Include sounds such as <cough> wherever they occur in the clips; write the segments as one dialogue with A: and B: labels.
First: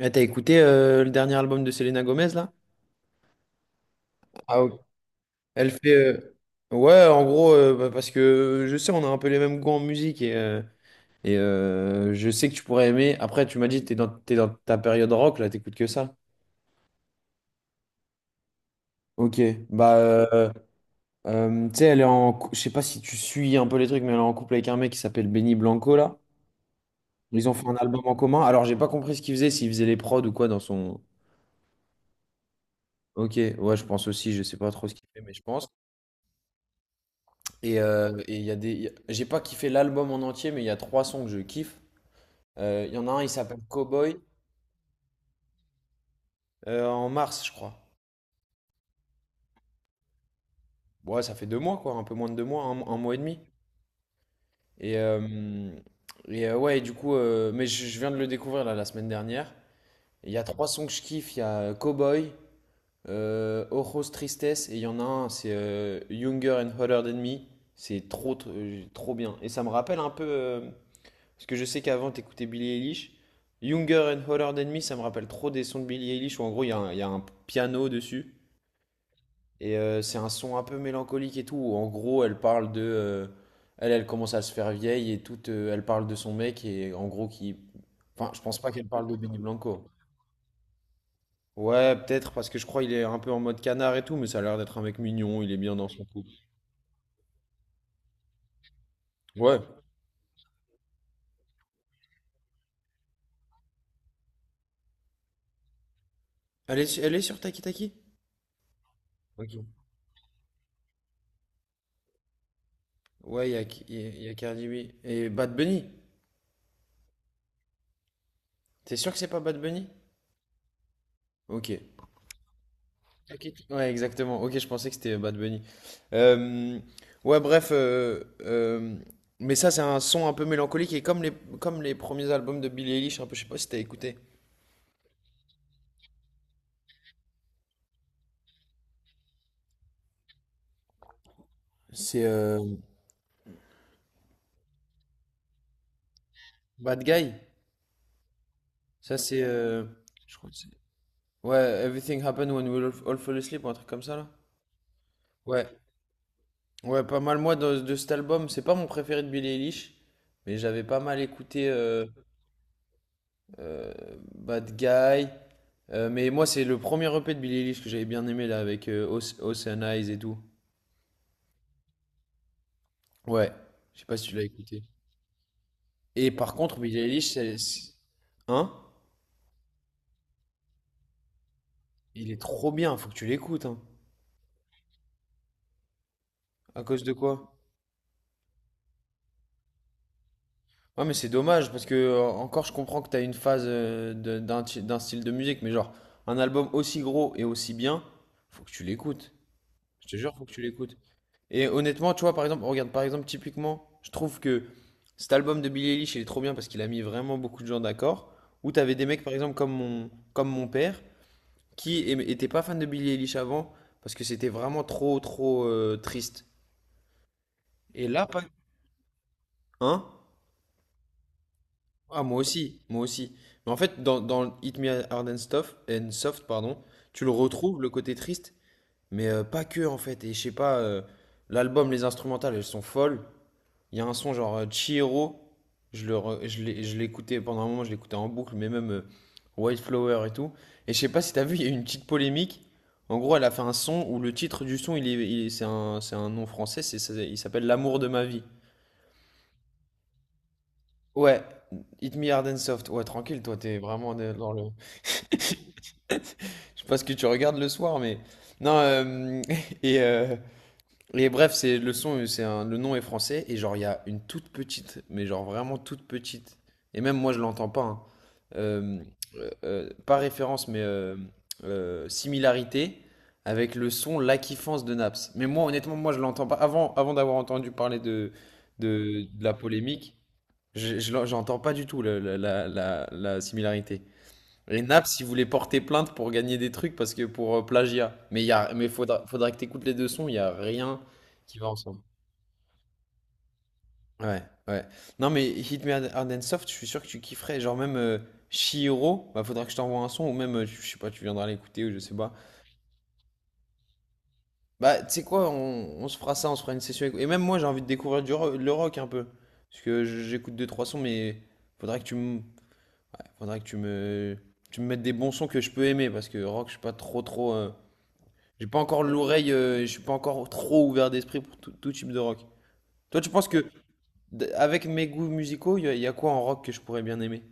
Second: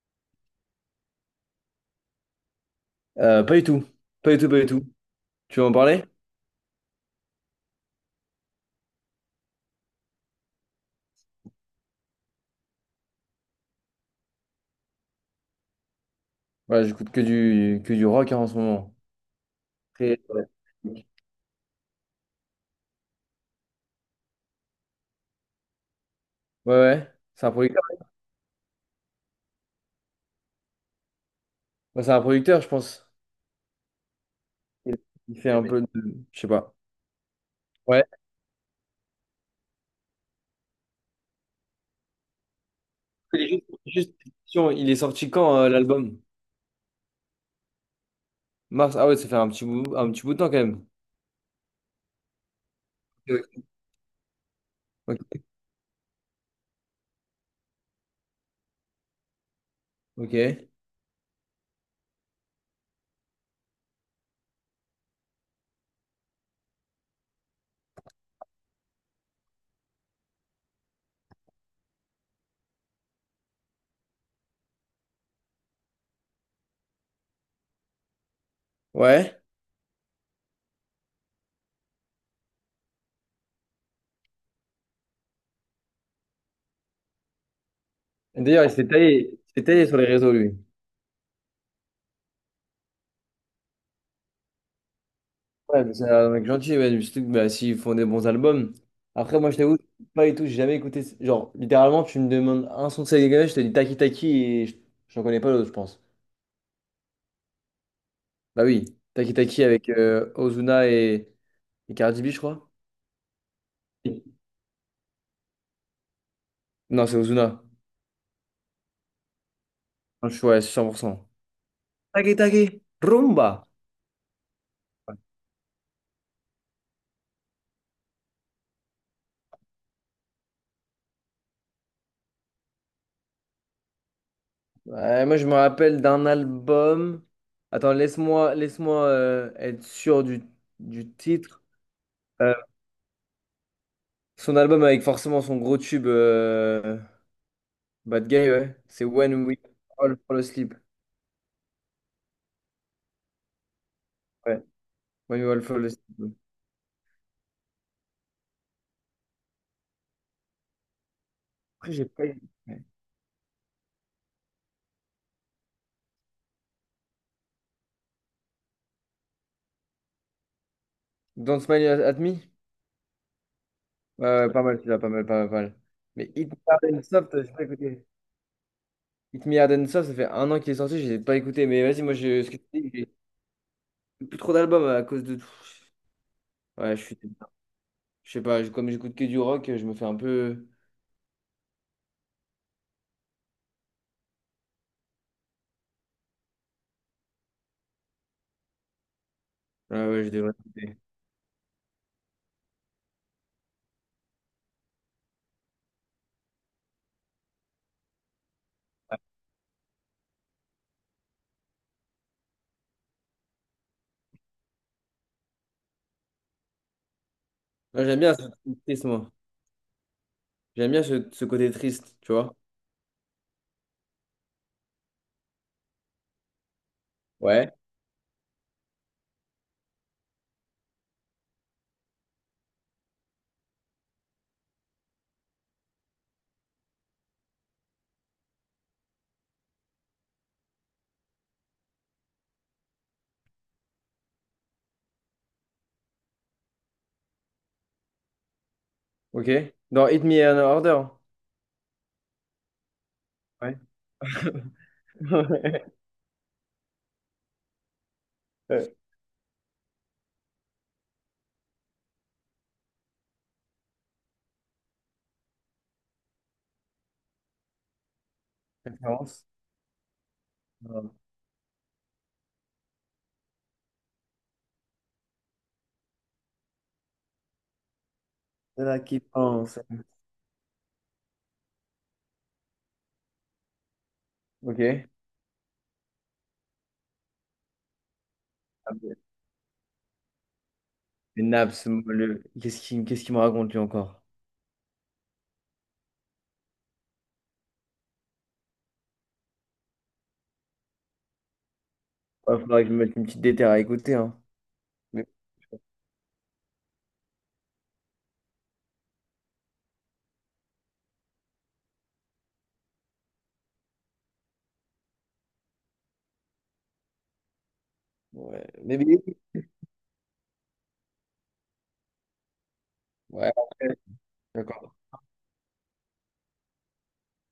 A: Ah, t'as écouté le dernier album de Selena Gomez là?
B: Pas du tout. Pas du tout, pas
A: Ah,
B: du
A: ok.
B: tout. Tu veux
A: Elle
B: en
A: fait.
B: parler?
A: Ouais, en gros, parce que je sais, on a un peu les mêmes goûts en musique et je sais que tu pourrais aimer. Après, tu m'as dit, t'es dans ta période rock là, t'écoutes que ça.
B: Voilà, j'écoute que du rock hein, en ce moment.
A: Ok, bah,
B: Très-
A: euh,
B: Ouais,
A: tu sais, elle est en. Je sais pas si tu suis un peu les trucs, mais elle est en couple avec un mec qui s'appelle Benny Blanco là.
B: ouais. C'est
A: Ils
B: un
A: ont fait un
B: producteur.
A: album en commun. Alors, j'ai pas compris ce qu'ils faisaient, s'ils faisaient les prods ou quoi dans son.
B: Bah, c'est un producteur, je pense.
A: Ok, ouais, je pense aussi, je sais pas trop ce
B: Il
A: qu'il fait, mais
B: il
A: je
B: fait un
A: pense.
B: peu de. Je sais pas.
A: Et
B: Ouais.
A: euh, et il y a des. J'ai pas kiffé l'album en entier, mais il y a trois sons que je kiffe. Il y en a un, il s'appelle
B: Juste, juste
A: Cowboy,
B: une question, il est sorti quand l'album?
A: en mars, je crois.
B: Mars. Ah ouais, ça fait un petit bout de temps quand même.
A: Ouais, ça fait deux mois, quoi, un peu moins de deux mois, un mois et demi. Et, euh,
B: Ok.
A: et ouais, du coup, je viens de le découvrir là, la semaine dernière. Il
B: Ok.
A: y a trois sons que je kiffe, il y a Cowboy, Ojos Tristesse, et il y en a un, c'est Younger and Hotter Than Me. C'est trop bien. Et ça me rappelle un peu. Parce que je sais qu'avant, t'écoutais Billie Eilish. Younger and Hotter Than Me, ça me rappelle trop des sons de Billie Eilish où en gros, il y a un piano dessus.
B: Ouais.
A: C'est un son un peu mélancolique et tout. Où en gros, elle parle de. Elle commence à se faire vieille et tout. Elle parle de son mec et en gros, qui. Enfin, je pense
B: D'ailleurs,
A: pas qu'elle parle de Benny
B: il s'est
A: Blanco.
B: taillé sur les réseaux, lui.
A: Ouais, peut-être parce que je crois qu'il est un peu en mode canard et tout, mais ça a l'air d'être un mec mignon, il est bien
B: Ouais,
A: dans
B: mais
A: son
B: c'est un
A: couple.
B: mec gentil, ouais, surtout que bah, s'ils font des bons albums. Après, moi, je
A: Ouais.
B: t'avoue, pas et tout, j'ai jamais écouté. Genre, littéralement, tu me demandes un son de Selena Gomez, je te dis Taki Taki et j'en connais pas l'autre, je pense.
A: Elle est, elle est sur Taki Taki?
B: Bah oui, Taki
A: Ok.
B: Taki avec Ozuna et Cardi B, je crois.
A: Ouais, il y a, il y a- il y a Cardi B. Et Bad Bunny.
B: Non, c'est Ozuna.
A: T'es sûr que c'est pas Bad Bunny?
B: Je suis ouais, cent pour cent.
A: Ok.
B: Taki Taki,
A: Ok.
B: Rumba.
A: Ouais, exactement. Ok, je pensais que c'était Bad Bunny. Euh, ouais, bref. Mais ça, c'est un son un peu mélancolique et comme comme les premiers albums de Billie Eilish, un peu, je sais pas si t'as écouté.
B: Ouais, moi, je me rappelle d'un album. Attends, laisse-moi être sûr du titre.
A: C'est
B: Euh, Son album avec forcément son gros tube.
A: Bad Guy.
B: Bad Guy, ouais. C'est
A: Ça, c'est.
B: When We All
A: Je
B: Fall
A: crois que c'est.
B: Asleep.
A: Ouais, Everything Happened When We All All Fell Asleep ou un truc comme ça, là.
B: Ouais. When We All
A: Ouais.
B: Fall Asleep, ouais.
A: Ouais, pas mal. Moi, de cet album, c'est pas mon préféré de Billie Eilish, mais j'avais pas mal écouté.
B: Après, j'ai pas eu. Ouais.
A: Euh, Bad Guy. Mais moi, c'est le premier EP de Billie Eilish que j'avais bien aimé là avec Ocean Eyes et tout.
B: Don't Smile at Me?
A: Ouais, je sais pas
B: Ouais,
A: si tu l'as
B: ouais, pas mal,
A: écouté.
B: celui-là, pas mal, pas mal, pas mal.
A: Et
B: Mais Hit
A: par
B: Me
A: contre,
B: Hard
A: Billie
B: and
A: Eilish,
B: Soft, j'ai pas
A: c'est-
B: écouté.
A: hein?
B: Hit Me Hard and Soft, ça fait un an qu'il est sorti, j'ai pas écouté. Mais vas-y, moi,
A: Il est
B: je, ce que
A: trop
B: je
A: bien,
B: dis,
A: faut que tu l'écoutes. Hein.
B: j'ai plus trop d'albums à cause de tout.
A: À
B: Ouais,
A: cause
B: je
A: de
B: suis.
A: quoi?
B: Je sais pas, comme j'écoute que du rock, je me fais un peu.
A: Ouais, mais c'est dommage parce que encore, je comprends que t'as une phase d'un style de musique, mais genre un album aussi gros et aussi bien, faut que tu l'écoutes.
B: Ouais,
A: Je te
B: ouais, je
A: jure, faut que
B: devrais
A: tu l'écoutes.
B: écouter.
A: Et honnêtement, tu vois, par exemple, regarde, par exemple, typiquement, je trouve que cet album de Billie Eilish, il est trop bien parce qu'il a mis vraiment beaucoup de gens d'accord. Où t'avais des mecs, par exemple, comme mon père, étaient pas fan de Billie Eilish avant parce que c'était vraiment trop triste.
B: Moi,
A: Et
B: j'aime
A: là,
B: bien
A: pas...
B: ce côté triste, moi.
A: Hein?
B: J'aime bien ce, ce côté triste,
A: Ah,
B: tu vois.
A: moi aussi. Mais en fait, dans Hit Me Hard and Soft, pardon, tu le
B: Ouais.
A: retrouves, le côté triste, mais pas que, en fait. Et je sais pas, l'album, les instrumentales, elles sont folles. Il y a un son genre Chihiro, je l'écoutais pendant un moment, je l'écoutais en boucle, mais même White Flower et tout. Et je sais pas si t'as vu, il y a eu une petite polémique. En gros, elle a fait un son où le titre du son, il est- c'est un nom français, il s'appelle L'amour de ma vie.
B: Ok. Dans Hit Me in Order.
A: Ouais, Hit Me Hard and Soft. Ouais, tranquille, toi,
B: Ouais.
A: dans le. <laughs>
B: <laughs>
A: Je sais pas ce que tu regardes le soir, mais. Non,
B: Euh,
A: <laughs> et, euh, Et bref, c'est le son, c'est un- le nom est français et genre il y a une toute petite, mais genre vraiment toute petite. Et même moi je l'entends pas. Hein. Euh,
B: préférence.
A: pas référence, mais
B: Euh,
A: similarité avec le son La Kiffance de Naps. Mais moi honnêtement, moi je l'entends pas. Avant d'avoir entendu parler
B: C'est là qui
A: de la
B: pense.
A: polémique, j'entends pas du tout la similarité. Les nappes,
B: Ok.
A: si vous voulez porter plainte pour gagner des trucs, parce que pour plagiat. Mais
B: Ah ben,
A: faudra que t'écoutes les deux sons, il y a rien
B: les
A: qui va
B: naps,
A: ensemble.
B: moi, le... qu'est-ce qu'il me raconte lui encore?
A: Ouais, ouais. Non, mais Hit Me Hard and Soft, je suis sûr que tu kifferais. Genre même Chihiro, bah faudra que je t'envoie un son, ou même, je sais pas, tu viendras l'écouter, ou je sais pas.
B: Il faudrait que je me mette une petite déterre à écouter. Hein.
A: Bah, tu sais
B: Mais,
A: quoi, on se fera ça, on se fera une session. Et même moi, j'ai envie de découvrir le rock un peu. Parce que j'écoute deux, trois sons, mais faudra que tu me, faudra que tu me mettes des bons sons que je peux aimer, parce que rock, je suis pas trop,
B: ouais.
A: J'ai pas
B: Mais,
A: encore l'oreille, je suis pas encore trop ouvert d'esprit pour tout type de rock. Toi, tu penses
B: ouais,
A: que,
B: après,
A: d- avec
B: d'accord.
A: mes goûts musicaux, y a quoi en rock que je pourrais bien aimer?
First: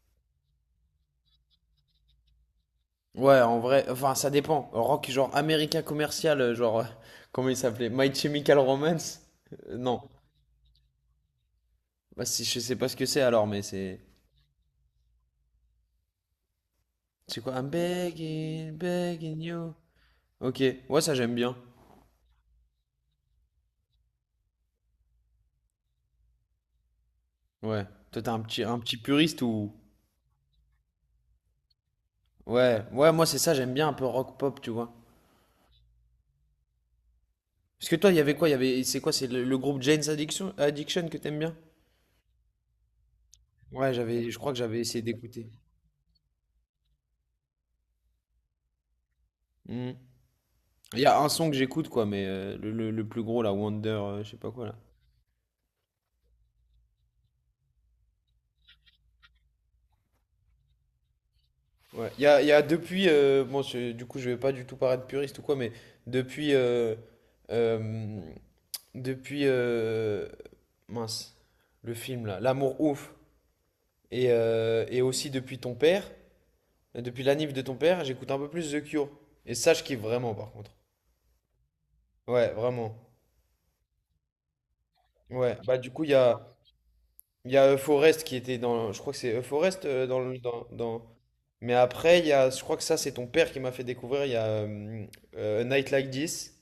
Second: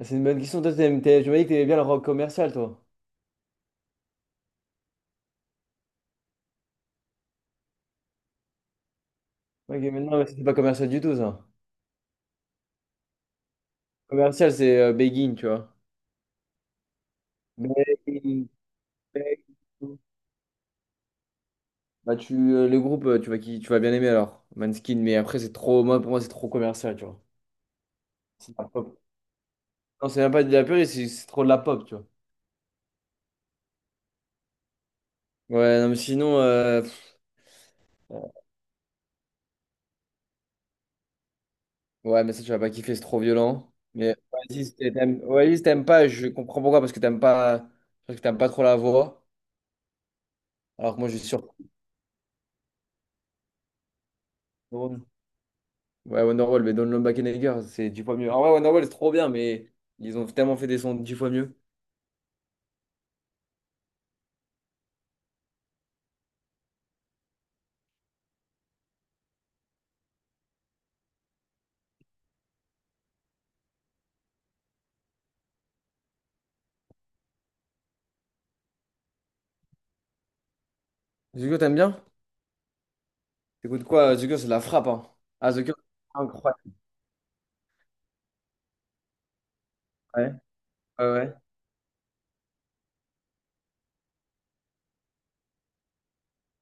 B: C'est une bonne question. Toi, je me dis que t'aimais bien le rock commercial, toi.
A: Ouais, en vrai, enfin, ça dépend. Rock genre américain commercial, <laughs> comment il s'appelait? My Chemical Romance?
B: Ouais, ok,
A: Non.
B: mais non, mais c'est pas commercial du tout, ça.
A: Bah, si, je sais pas ce que c'est alors, mais c'est.
B: Commercial, c'est Begin, tu vois.
A: C'est quoi? I'm
B: Begin,
A: begging, begging you.
B: Begin.
A: Ok, ouais, ça j'aime bien.
B: Bah, tu, le groupe, tu vas, qui, tu vas bien aimer alors. Manskin, mais après, c'est trop. Moi, pour moi, c'est trop commercial, tu
A: Ouais. Toi, t'es un
B: vois.
A: petit puriste ou.
B: Non, c'est même pas de la purée, c'est trop de la pop, tu vois.
A: Ouais, ouais, moi c'est ça, j'aime bien un peu rock pop, tu vois.
B: Ouais, non, mais sinon,
A: Parce que toi, il y avait quoi? Il y avait, c'est quoi? C'est le groupe Jane's Addiction que t'aimes bien?
B: ouais, mais ça, tu vas pas kiffer, c'est trop violent.
A: Ouais,
B: Mais
A: j'avais, je crois que
B: Oasis,
A: j'avais essayé d'écouter.
B: Oasis, t'aimes pas, je comprends pourquoi, parce que t'aimes pas, parce que t'aimes pas trop la voix.
A: Hmm.
B: Alors
A: Il
B: que
A: y
B: moi, je
A: a un
B: suis
A: son
B: surpris.
A: que j'écoute, quoi, mais le plus gros, là, Wonder, je sais pas quoi, là.
B: Ouais, Wonderwall, mais Don't Look Back in Anger, c'est dix fois mieux. Ah ouais, Wonderwall, c'est trop bien, mais ils ont tellement fait des sons dix fois mieux.
A: Ouais, il y a depuis, bon, du coup, je vais pas du tout paraître puriste ou quoi, mais depuis, euh, euh, depuis, euh, mince, le film, là, L'amour ouf, et aussi depuis ton père, depuis la nif de ton père, j'écoute un peu plus The Cure. Et ça, je kiffe vraiment, par contre.
B: The Cure, t'aimes bien?
A: Ouais, vraiment.
B: T'écoutes quoi? The Cure, c'est de la frappe, hein. Ah,
A: Ouais,
B: The Cure,
A: bah du coup,
B: c'est incroyable.
A: il y a Euforest qui était dans. Je crois que c'est Euforest dans,
B: Ouais,
A: le- dans,
B: ouais,
A: dans-
B: ouais.
A: Mais après, il y a. Je crois que ça, c'est ton père qui m'a fait découvrir. Il y a A Night Like This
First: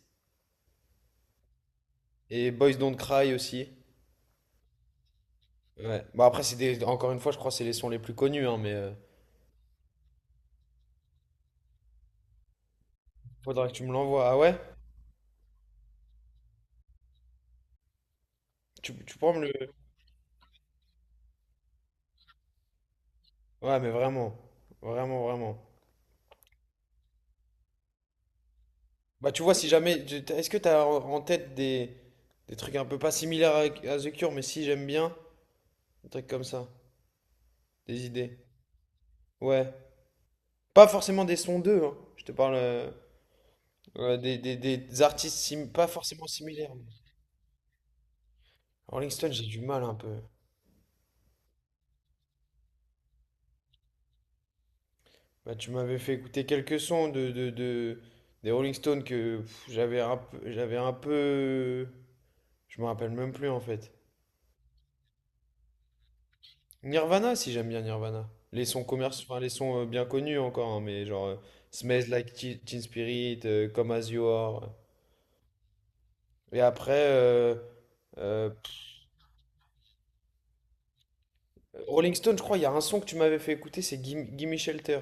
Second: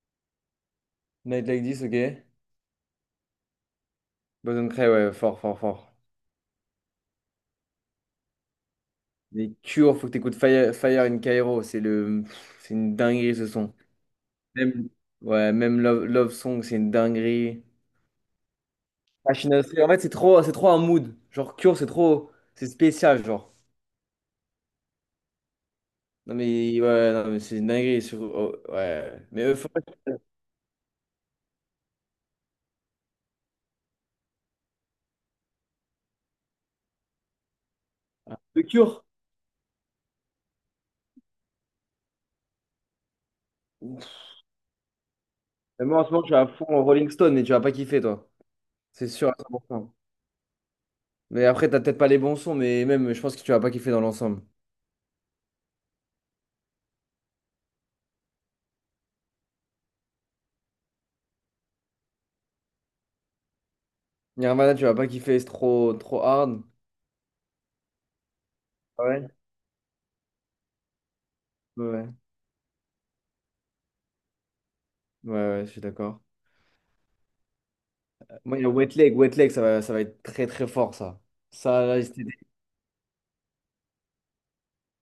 B: Night Like This, ok.
A: et Boys Don't Cry aussi.
B: Boys Don't Cry, ouais, fort, fort, fort.
A: Ouais. Bah après, c'est des... encore une fois, je crois que c'est les sons les plus connus, hein, mais
B: Les Cure, faut que t'écoutes Fire, Fire in Cairo, c'est le, c'est une dinguerie ce
A: faudra que
B: son.
A: tu me l'envoies. Ah ouais?
B: Même, ouais, même Love, Love Song, c'est une dinguerie.
A: Tu pourras me
B: Machine à
A: le.
B: Sweat, en fait, c'est trop un mood. Genre Cure, c'est trop, c'est spécial, genre.
A: Ouais, mais vraiment. Vraiment.
B: Non mais ouais, non mais c'est une dinguerie. Sur, oh, ouais,
A: Bah tu
B: mais
A: vois, si
B: faut pas que
A: jamais. Est-ce que t'as en tête des trucs un peu pas similaires à The Cure, mais si j'aime bien? Des trucs comme ça. Des idées.
B: le Cure.
A: Ouais. Pas forcément des sons d'eux, hein. Je te parle
B: Ouf.
A: des artistes pas
B: Mais moi en ce moment,
A: forcément
B: je suis à fond
A: similaires.
B: en
A: Mais
B: Rolling Stone et tu vas pas kiffer, toi.
A: Rolling
B: C'est sûr
A: Stone,
B: à
A: j'ai du mal
B: 100%.
A: un peu.
B: Mais après, t'as peut-être pas les bons sons, mais même, je pense que tu vas pas kiffer dans l'ensemble.
A: Bah, tu m'avais fait écouter quelques sons des Rolling Stones que pff, j'avais un peu... Je me rappelle même plus en fait.
B: Nirvana, tu vas pas kiffer, c'est trop, trop hard.
A: Nirvana, si j'aime bien Nirvana. Les sons
B: Ah
A: commerciaux,
B: ouais.
A: enfin, les sons bien connus encore, hein, mais genre Smells
B: Ouais,
A: Like Teen Spirit, Come As You Are.
B: ouais, ouais, je suis d'accord.
A: Et après, euh,
B: Moi, il y a Wet Leg. Wet Leg, ça va être très très fort, ça. Ça, là,
A: Rolling
B: c'était-
A: Stone, je crois, il y a un son que tu m'avais fait écouter, c'est Gimme Gimme Shelter.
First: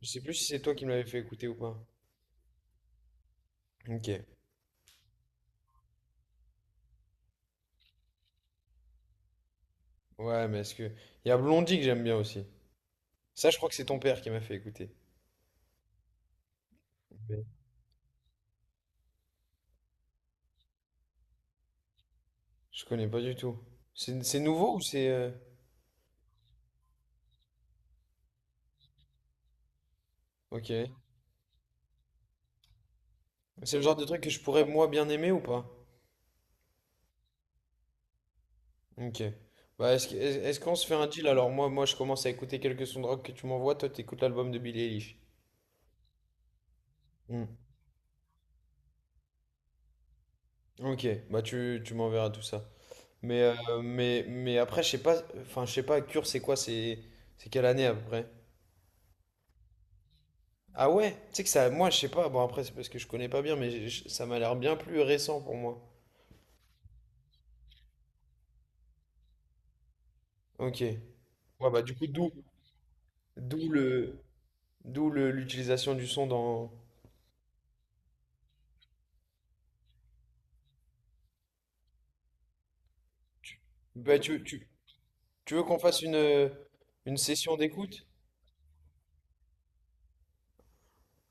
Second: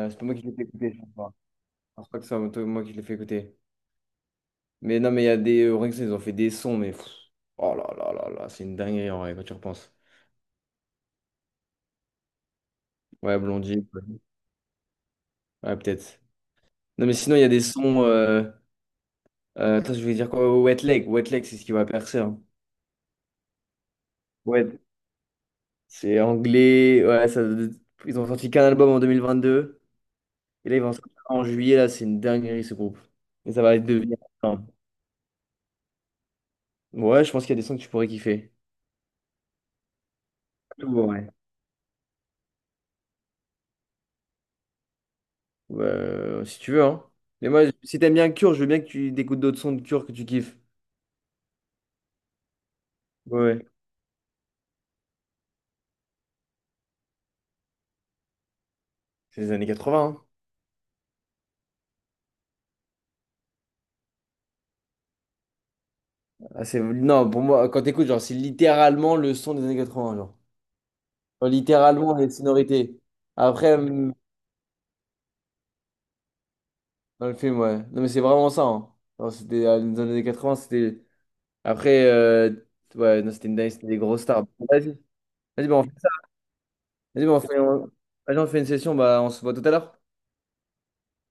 A: Je
B: c'est
A: sais
B: pas
A: plus
B: moi qui
A: si
B: l'ai
A: c'est
B: fait
A: toi qui me
B: écouter,
A: l'avais
B: je
A: fait
B: crois.
A: écouter ou pas.
B: Je crois que moi qui l'ai fait écouter.
A: Ok.
B: Mais non, mais il y a des. Orelsan, ils ont fait des sons, mais, pff, oh là là là là, c'est une dinguerie en vrai, quand tu repenses.
A: Ouais, mais est-ce que. Il y a Blondie que j'aime bien aussi.
B: Ouais,
A: Ça, je crois que c'est
B: Blondie.
A: ton père
B: Ouais,
A: qui m'a fait écouter.
B: ouais, peut-être. Non, mais sinon, il y
A: Mais
B: a des sons. Attends, je vais dire quoi? Wet Leg. Wet Leg, c'est ce qui va percer, hein.
A: je connais pas du tout. C'est nouveau
B: Ouais,
A: ou c'est.
B: c'est anglais. Ouais, ça... Ils ont sorti qu'un album en 2022. Et
A: Ok.
B: là, ils vont en sortir un en juillet, là, c'est une dinguerie, ce groupe. Et ça
A: C'est
B: va
A: le genre de
B: devenir.
A: truc que je pourrais moi bien aimer ou pas?
B: Ouais, je pense qu'il y a des sons que tu pourrais kiffer.
A: Ok. Bah, est-ce qu'on se fait un deal
B: Ouais.
A: alors? Moi, je commence à écouter quelques sons de rock que tu m'envoies. Toi, t'écoutes l'album de Billie Eilish.
B: Si tu veux, hein.
A: Hmm.
B: Mais moi, si t'aimes bien Cure, je veux bien que tu écoutes d'autres sons de Cure que tu kiffes.
A: Ok. Bah, tu m'enverras tout ça.
B: Ouais,
A: Mais,
B: ouais.
A: euh, mais, mais après, je sais pas. Enfin, je sais pas, Cure, c'est quoi? C'est quelle année à peu près?
B: C'est les années 80, hein.
A: Ah ouais? Tu sais que ça, moi, je sais pas. Bon, après, c'est parce que je connais pas bien, mais ça m'a l'air bien plus récent pour moi.
B: Ah, c'est... Non, pour moi, quand t'écoutes, genre, c'est littéralement le son des années 80, genre.
A: Ok.
B: Genre,
A: Ouais, bah,
B: littéralement les sonorités.
A: d'où
B: Après,
A: le, d'où l'utilisation du son dans.
B: dans le film, ouais. Non, mais c'est vraiment ça, hein. Genre, c'était dans les années 80, c'était... Après, ouais, non, c'était une dingue, c'était des
A: Bah,
B: grosses
A: tu,
B: stars.
A: tu,
B: Vas-y,
A: tu veux
B: vas-y, bah,
A: qu'on
B: on fait...
A: fasse une
B: Vas-y, bah, on
A: session
B: fait...
A: d'écoute?
B: Vas-y, on fait une session, bah, on se voit tout à l'heure.